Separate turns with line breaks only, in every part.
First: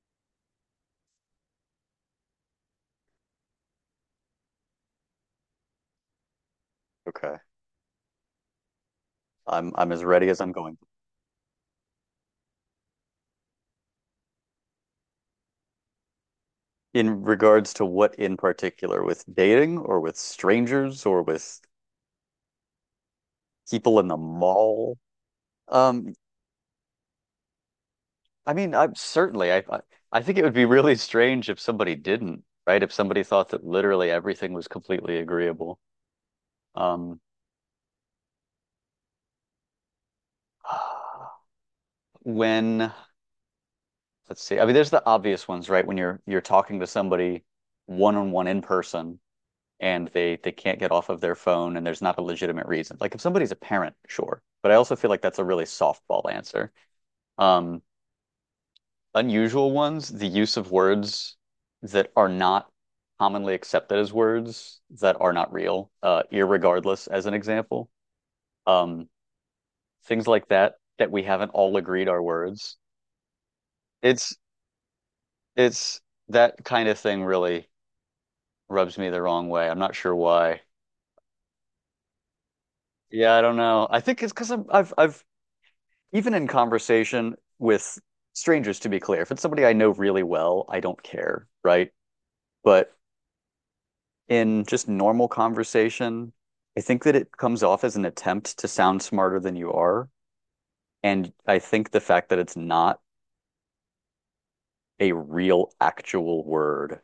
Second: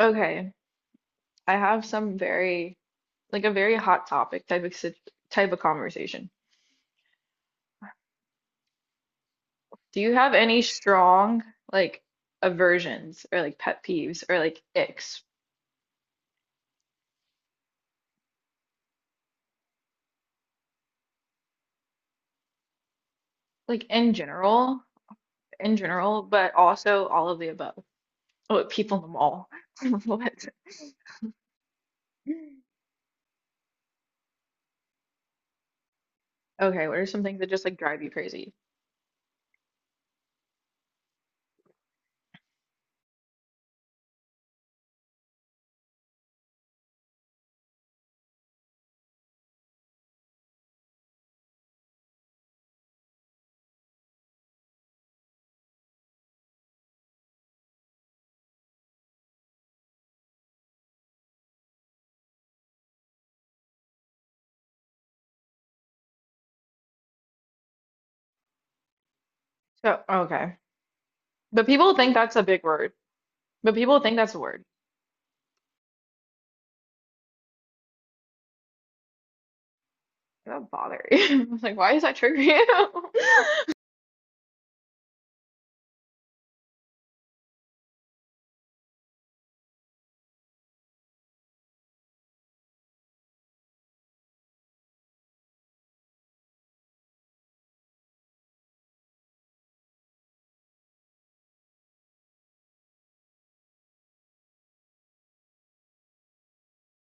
Okay, I have some very a very hot topic type of type of conversation.
Okay. I'm
Do
as
you
ready
have
as I'm
any
going.
strong, like, aversions or like pet peeves or like icks
In regards to what in particular, with dating or with strangers or with
like
people in
in
the
general,
mall?
in
Um,
general, but also all of the above?
I
Oh,
mean, I'm
people in the mall.
certainly I I I think it
What?
would be really strange if somebody didn't, right? If somebody thought that literally everything was completely agreeable.
Okay, what are
Um,
some things that just like drive you crazy?
when let's see. I mean, there's the obvious ones, right? When you're talking to somebody one on one in person and they can't get off of their phone and there's not a legitimate reason. Like if somebody's a parent, sure. But I also feel like that's a really softball answer. Um, unusual ones, the use of words that are not commonly accepted as words that are not real, irregardless as an example. Um,
So
things like
okay,
that that we haven't
but
all
people
agreed
think
are
that's a big
words.
word. But people think
It's
that's a word.
it's that kind of thing really rubs me the wrong way. I'm not sure why.
That bother you. I was like, why does that trigger you?
Yeah, I don't know. I think it's because I've even in conversation with strangers, to be clear, if it's somebody I know really well, I don't care, right? But in just normal conversation, I think that it comes off as an attempt to sound smarter than you are. And I think the fact that it's not a real, actual word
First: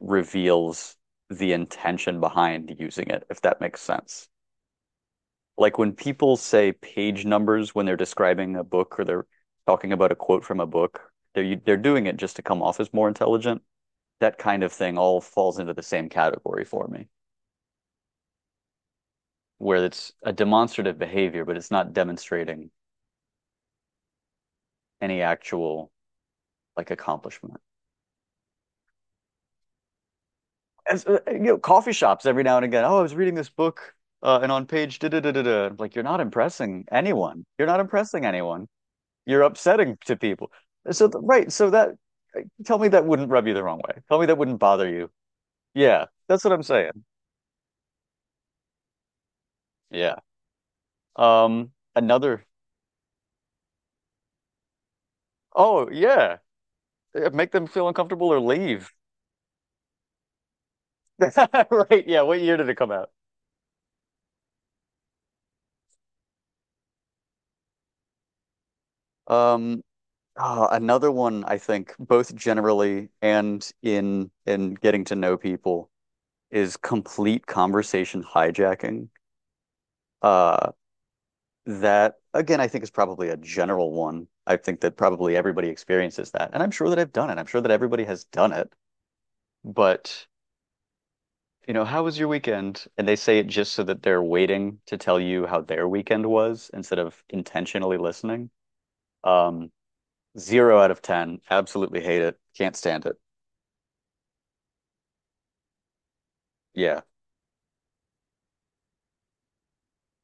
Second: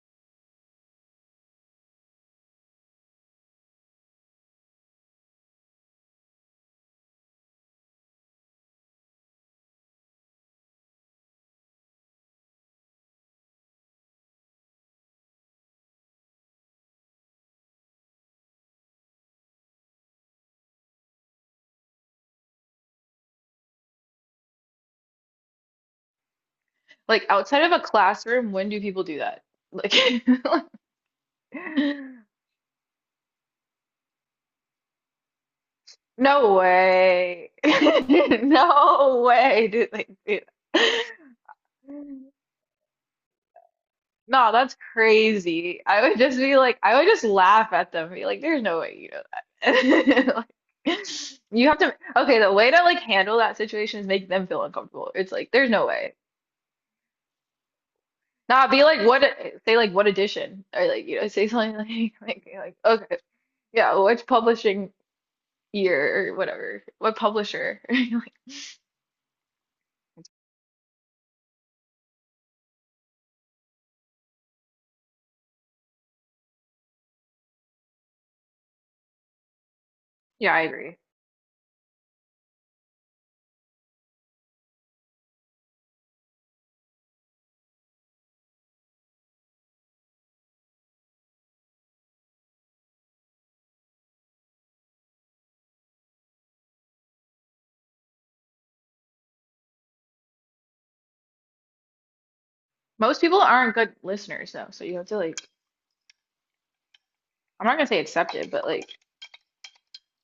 reveals the intention behind using it, if that makes sense. Like when people say page numbers when they're describing a book or they're talking about a quote from a book, they're doing it just to come off as more intelligent. That kind of thing all falls into the same category for me, where it's a demonstrative behavior, but it's not demonstrating any actual like
Like
accomplishment.
outside of a classroom, when do people do that? Like,
As you know, coffee shops every now and again, oh, I was reading this book, and on page da da da da da, like you're not
no
impressing anyone.
way.
You're not impressing anyone.
No
You're
way dude.
upsetting
They
to
do.
people. So right, so that tell me that wouldn't rub you the wrong way. Tell me that
No,
wouldn't
that's
bother you.
crazy.
Yeah,
I would just
that's what
be
I'm
like,
saying.
I would just laugh at them, be like, there's no way you know
Yeah.
that. Like, you
Um,
have to, okay,
another.
the way to like handle that situation is make them feel uncomfortable. It's like, there's no
Oh
way.
yeah, make them feel uncomfortable or
Nah, be
leave.
like, what, say like, what edition? Or like, you know, say something
Right.
like,
Yeah. What year did it
like
come out?
okay, yeah, which publishing year or whatever, what publisher. Like,
Um. Another one I think both generally and in getting to know people is complete conversation hijacking.
yeah, I
Uh,
agree.
that again, I think is probably a general one. I think that probably everybody experiences that, and I'm sure that I've done it. I'm sure that everybody has done it, but you know, how was your weekend, and they say it just so that they're waiting to tell you how their weekend was instead of intentionally listening. um zero out of ten, absolutely hate it, can't stand it.
Most people aren't good listeners though, so you have to like,
Yeah.
I'm not gonna say accepted, but like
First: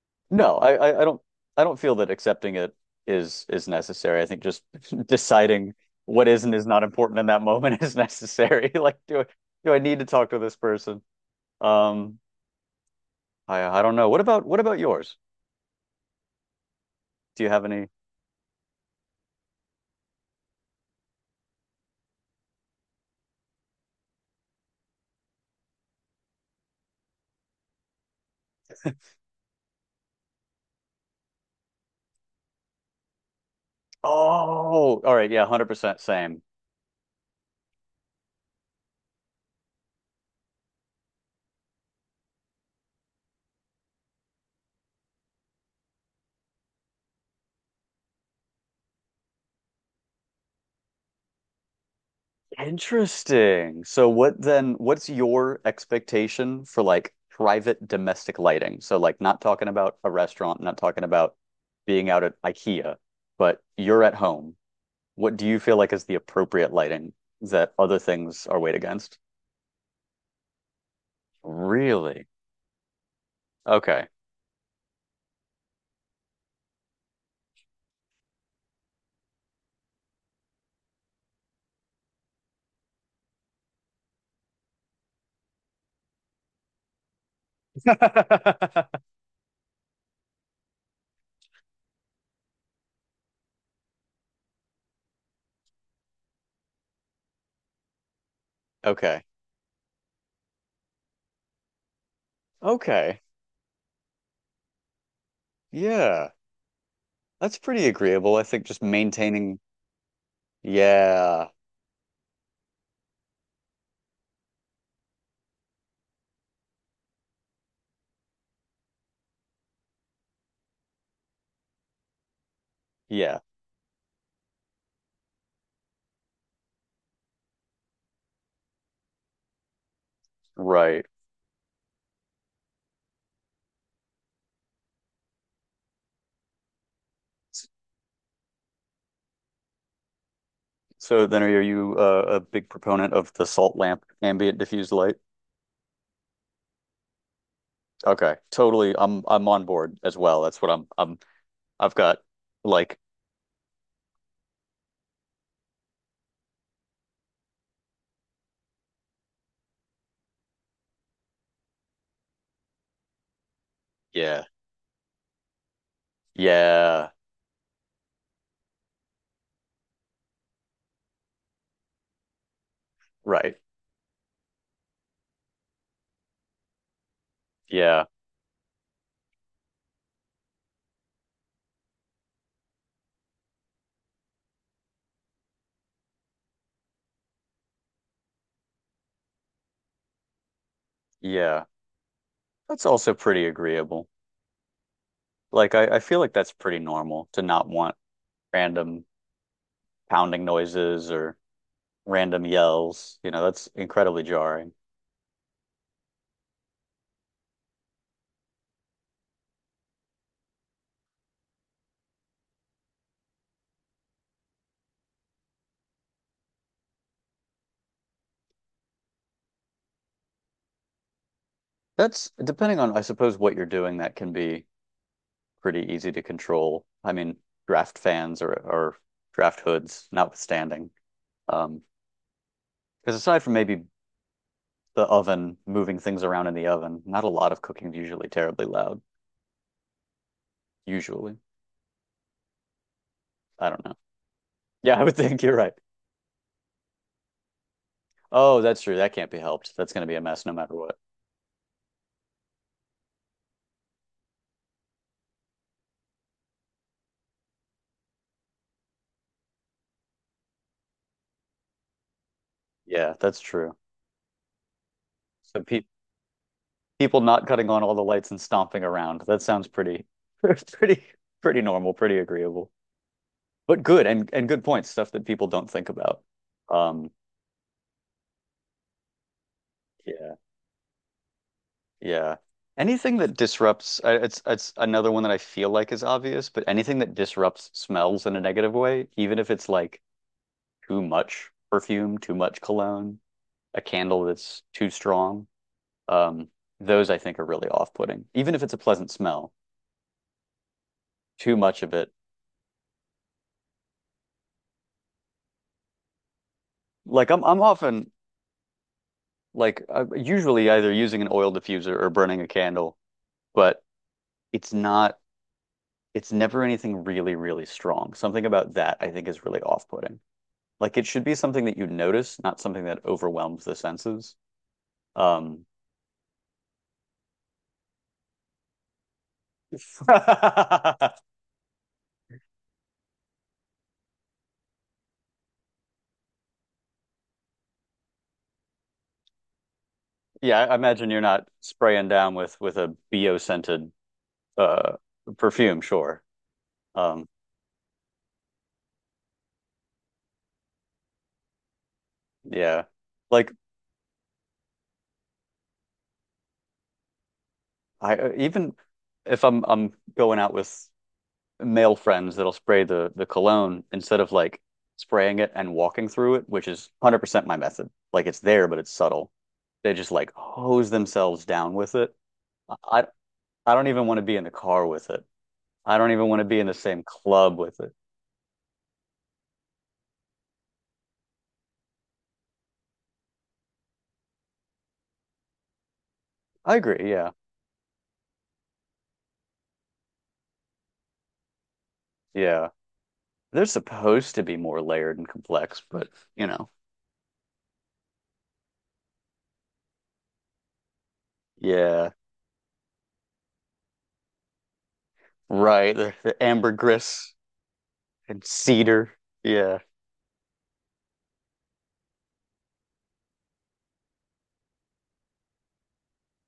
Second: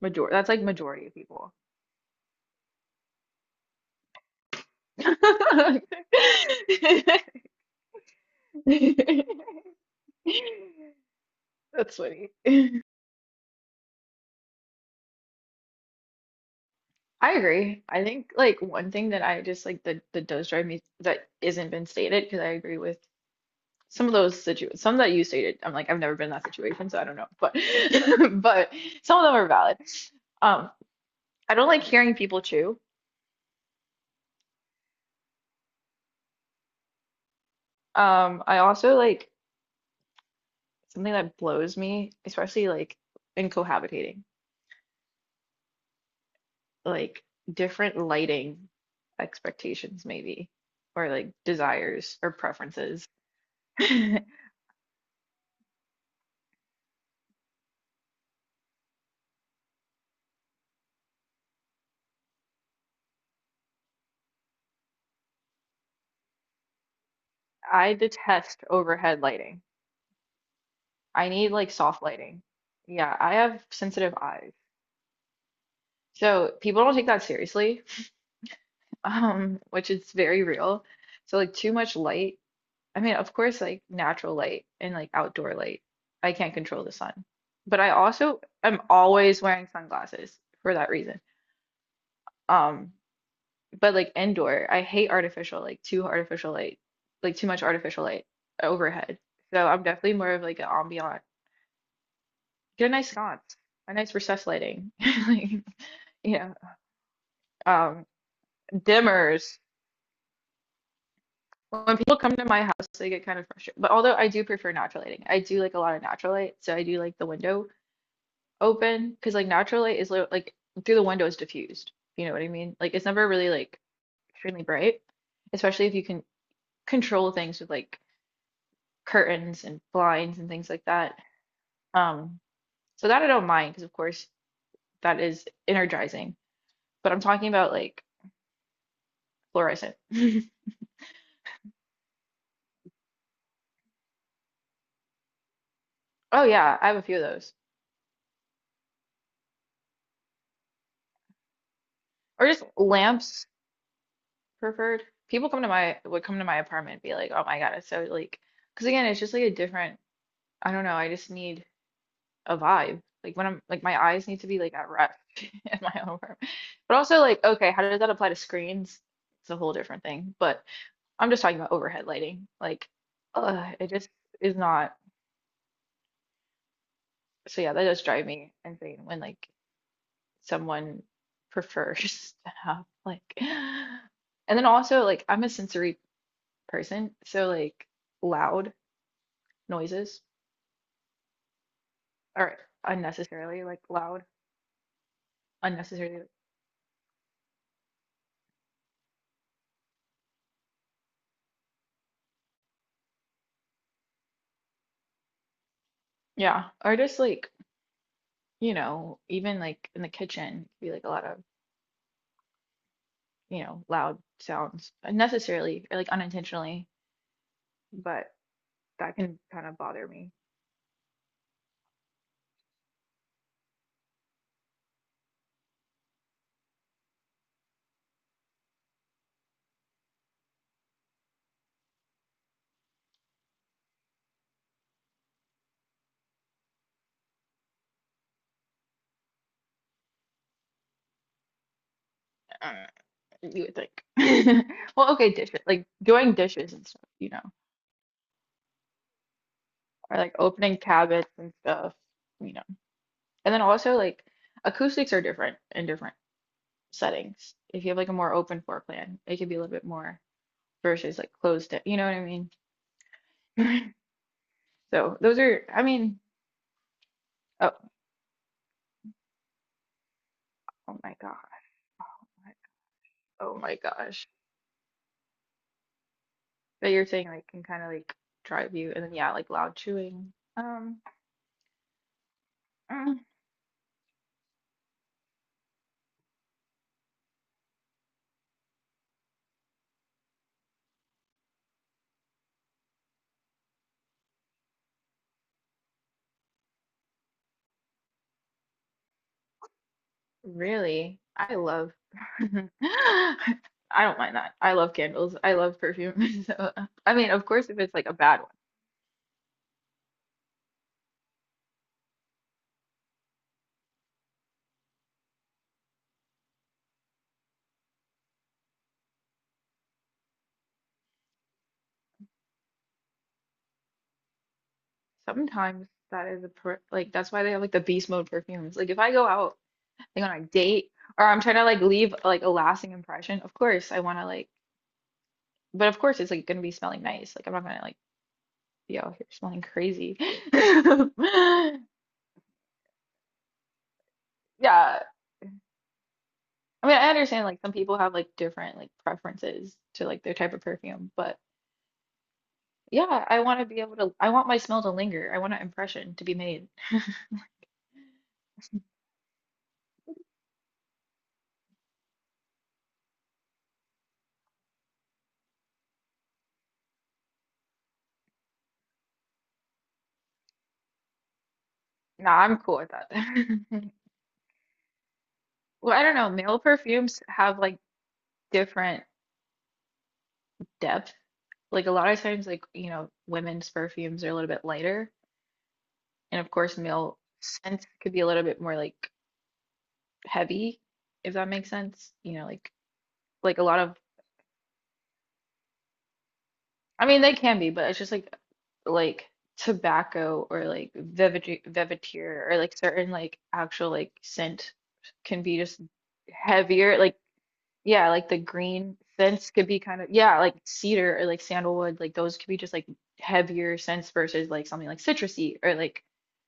major, that's
No,
like
I
majority of
don't,
people.
I don't feel that accepting it is necessary. I think just deciding what is and is not important in that moment is necessary. Like, do I need to talk to this person?
That's
Um,
funny.
I don't know. What about yours?
I
Do you have
agree.
any?
I think like one thing that I just like that does drive me that isn't been stated because I agree with some of those situ some that you stated. I'm like I've never been in that situation, so I don't know, but but some of them are valid. Um. I don't like hearing people chew.
Oh, all right, yeah, 100% same.
I also like something that blows me, especially like in cohabitating, like different lighting expectations maybe, or like desires or preferences.
Interesting. So
I
what then, what's your expectation for like private domestic lighting? So like not talking about a restaurant, not talking about being out at IKEA, but you're at home. What do you feel like is the appropriate lighting that other things are
detest
weighed against?
overhead lighting. I need like soft
Really?
lighting. Yeah, I have
Okay.
sensitive eyes. So people don't take that seriously, which is very real. So like too much light, I mean, of course, like natural light and like outdoor light. I can't control the sun. But I also am always wearing sunglasses for that reason. Um, but like indoor, I hate artificial, like too artificial light, like too much artificial light overhead.
Okay.
So I'm definitely more of like an ambient. Get a nice
Okay.
sconce, a nice recessed lighting. Like,
Yeah.
yeah.
That's pretty
Um,
agreeable. I think just
Dimmers.
maintaining. Yeah.
When people come to my house, they get kind of frustrated. But although I do prefer natural lighting, I do like a lot of natural light. So I do like the window open because like natural light is like through the window is diffused. If you know what I mean? Like it's never
Yeah.
really like extremely bright, especially if you can control things with like curtains and blinds and things like
Right.
that. Um, so that I don't mind because of course that is energizing. But I'm talking about like fluorescent.
So then are you a big proponent of the salt lamp ambient diffused light?
Oh yeah, I have a few of those.
Okay. Totally. I'm on board as well. That's what I'm I've got
Or just
like,
lamps preferred. People come to my would come to my apartment and be like, "Oh my God, it's so like." Because again, it's just like a different. I don't know. I just need a vibe. Like when I'm like my eyes need
yeah.
to be like at rest in my own room. But
Yeah.
also like, okay, how does that apply to screens? It's a whole different thing. But I'm just talking about overhead lighting. Like,
Right.
it just is not. So yeah, that does
Yeah.
drive me insane when like someone prefers to have like. And then also like I'm a sensory person, so like loud noises
Yeah.
are
That's also pretty
unnecessarily like
agreeable.
loud,
Like I feel
unnecessarily.
like that's pretty normal to not want random pounding noises or random yells. You know, that's incredibly jarring.
Yeah, or just like you know, even like in the kitchen, be like a lot of, you know, loud sounds unnecessarily or like unintentionally, but that can kind of bother me.
That's depending on, I suppose, what you're doing, that can be pretty easy to control. I mean, draft fans or draft hoods, notwithstanding. Um, because aside from maybe the oven, moving things around in the oven, not a lot of cooking is usually terribly loud. Usually.
Uh, you
I
would
don't know.
think.
Yeah, I
Well,
would
okay,
think you're
dishes,
right.
like doing dishes and stuff, you know,
Oh, that's true. That can't be helped. That's going to be
or
a
like
mess no matter
opening
what.
cabinets and stuff, you know. And then also like acoustics are different in different settings. If you have like a more open floor plan, it could be a little bit more versus like closed, you know what I
Yeah, that's true.
mean? So those
So
are, I
pe
mean,
people not cutting
oh,
on all the lights and stomping around. That sounds pretty,
oh
pretty,
my God.
pretty normal, pretty agreeable,
Oh my
but good
gosh.
and good points, stuff that people don't think about.
But you're
Um,
saying like can kind of like drive you, and then yeah, like loud chewing.
yeah, yeah.
Mm,
Anything that disrupts, it's another one that I feel like is obvious, but anything that disrupts smells in a negative way, even if it's like too much perfume, too much cologne, a candle that's too strong, um, those I think are really off-putting. Even if it's a pleasant smell,
really, I
too much
love.
of it.
I don't mind that. I love candles. I love perfume. So I
Like
mean,
I'm
of
I'm
course, if it's like
often
a bad one,
like usually either using an oil diffuser or burning a candle, but it's not, it's never anything really, really strong. Something about that I think is really off-putting. Like it should be something that you notice, not something that overwhelms the senses. Um,
sometimes that is a per like that's why they have like the beast mode perfumes. Like if I go out like on a date
yeah,
or I'm trying to like leave like a lasting impression, of course I want to like, but of course it's like gonna be smelling nice. Like I'm not gonna like be out here smelling crazy.
I imagine you're not spraying down with a bio scented uh
Yeah.
perfume, sure.
I mean, I
Um,
understand like some people have like different like preferences to like their type of perfume, but
yeah,
yeah, I
like
want to be able to I want my smell to linger. I want an impression to be made.
I even if I'm going out with male friends that'll spray the cologne instead of like spraying it and walking through it, which is 100% my method. Like it's there, but it's subtle. They just like hose themselves down with it.
No, I'm cool with
I I don't
that.
even want to be in the car with it.
Well,
I
I
don't
don't
even
know.
want to be
Male
in the same
perfumes
club
have like
with it.
different depth. Like a lot of times like, you know, women's perfumes are a little bit lighter, and of
I
course
agree,
male
yeah.
scents could be a little bit more like heavy, if that makes sense. You know,
Yeah.
like a
They're
lot of
supposed to be more layered and complex, but you know.
I mean, they can be, but it's just like tobacco or like velvet
Yeah.
velvetier or like certain like actual like scent can be just
Right. The
heavier. Like
ambergris
yeah, like the
and
green
cedar.
scents could
Yeah.
be kind of yeah, like cedar or like sandalwood, like those could be just like heavier scents versus like something like citrusy or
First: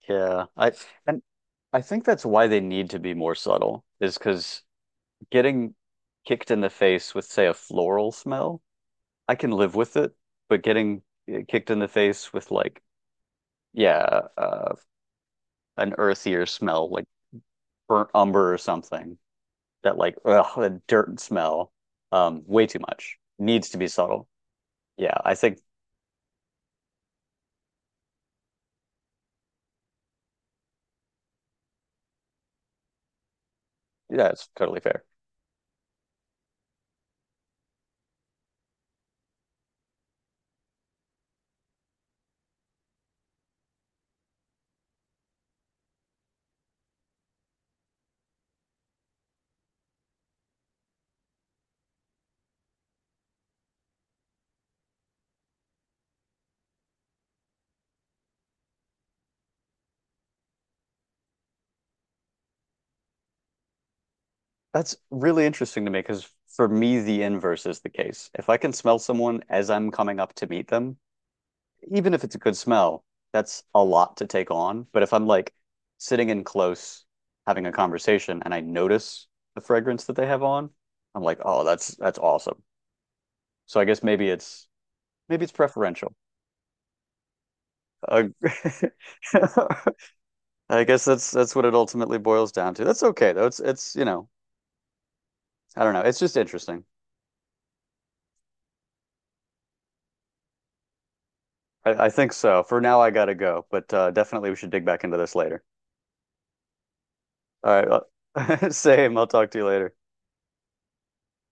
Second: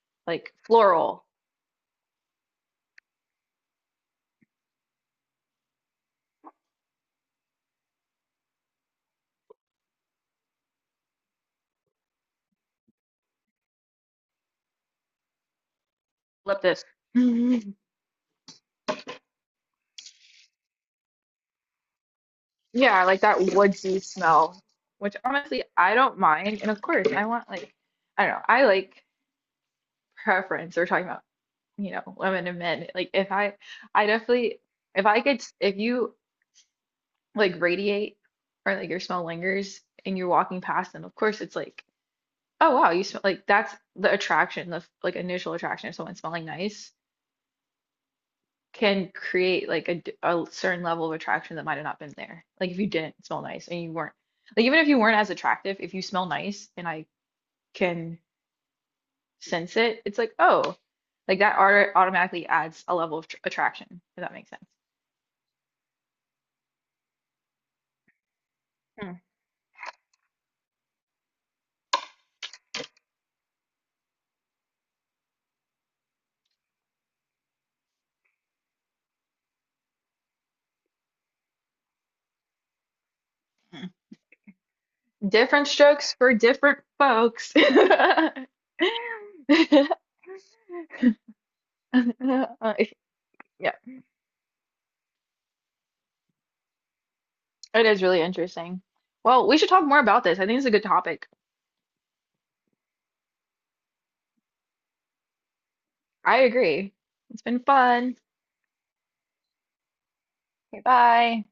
Yeah,
like
and
floral.
I think that's why they need to be more subtle, is because getting kicked in the face with, say, a floral smell, I can live with it, but getting kicked in the face with like, yeah, an earthier
Love this.
smell like
Mhm.
burnt umber or something that like, ugh, a dirt smell, way too
Yeah,
much.
like that
Needs to be
woodsy
subtle.
smell, which
Yeah, I think
honestly I don't mind. And of course, I want like I don't know, I like preference. We're talking about you know, women and men. Like if I I
that's
definitely
totally fair.
if I could if you like radiate or like your smell lingers and you're walking past them, of course it's like, oh wow, you smell like that's the attraction, the like initial attraction of someone smelling nice can create like a, a certain level of attraction that might have not been there. Like if you didn't smell nice and you weren't like even if you weren't as attractive, if you smell nice and I can sense it, it's like, oh, like that art automatically adds a level of tr attraction, if that makes
That's really interesting to me because for me, the inverse is the case. If I can smell
sense.
someone as I'm coming up to meet them, even if it's a good smell, that's a lot to take on. But if I'm like sitting in close, having a conversation, and I notice the fragrance that they have on, I'm like, oh, that's awesome. So I guess maybe it's
Different
preferential.
strokes for different folks.
Uh, I guess that's what it ultimately boils down to. That's okay though.
Yeah,
It's you know I don't know. It's just interesting.
it is really interesting. Well, we should talk more about this. I think it's a good topic.
I think so. For now, I gotta go, but definitely we should dig back into this later.
I agree. It's been
All right,
fun.
well, same. I'll talk to you later.
Okay, bye.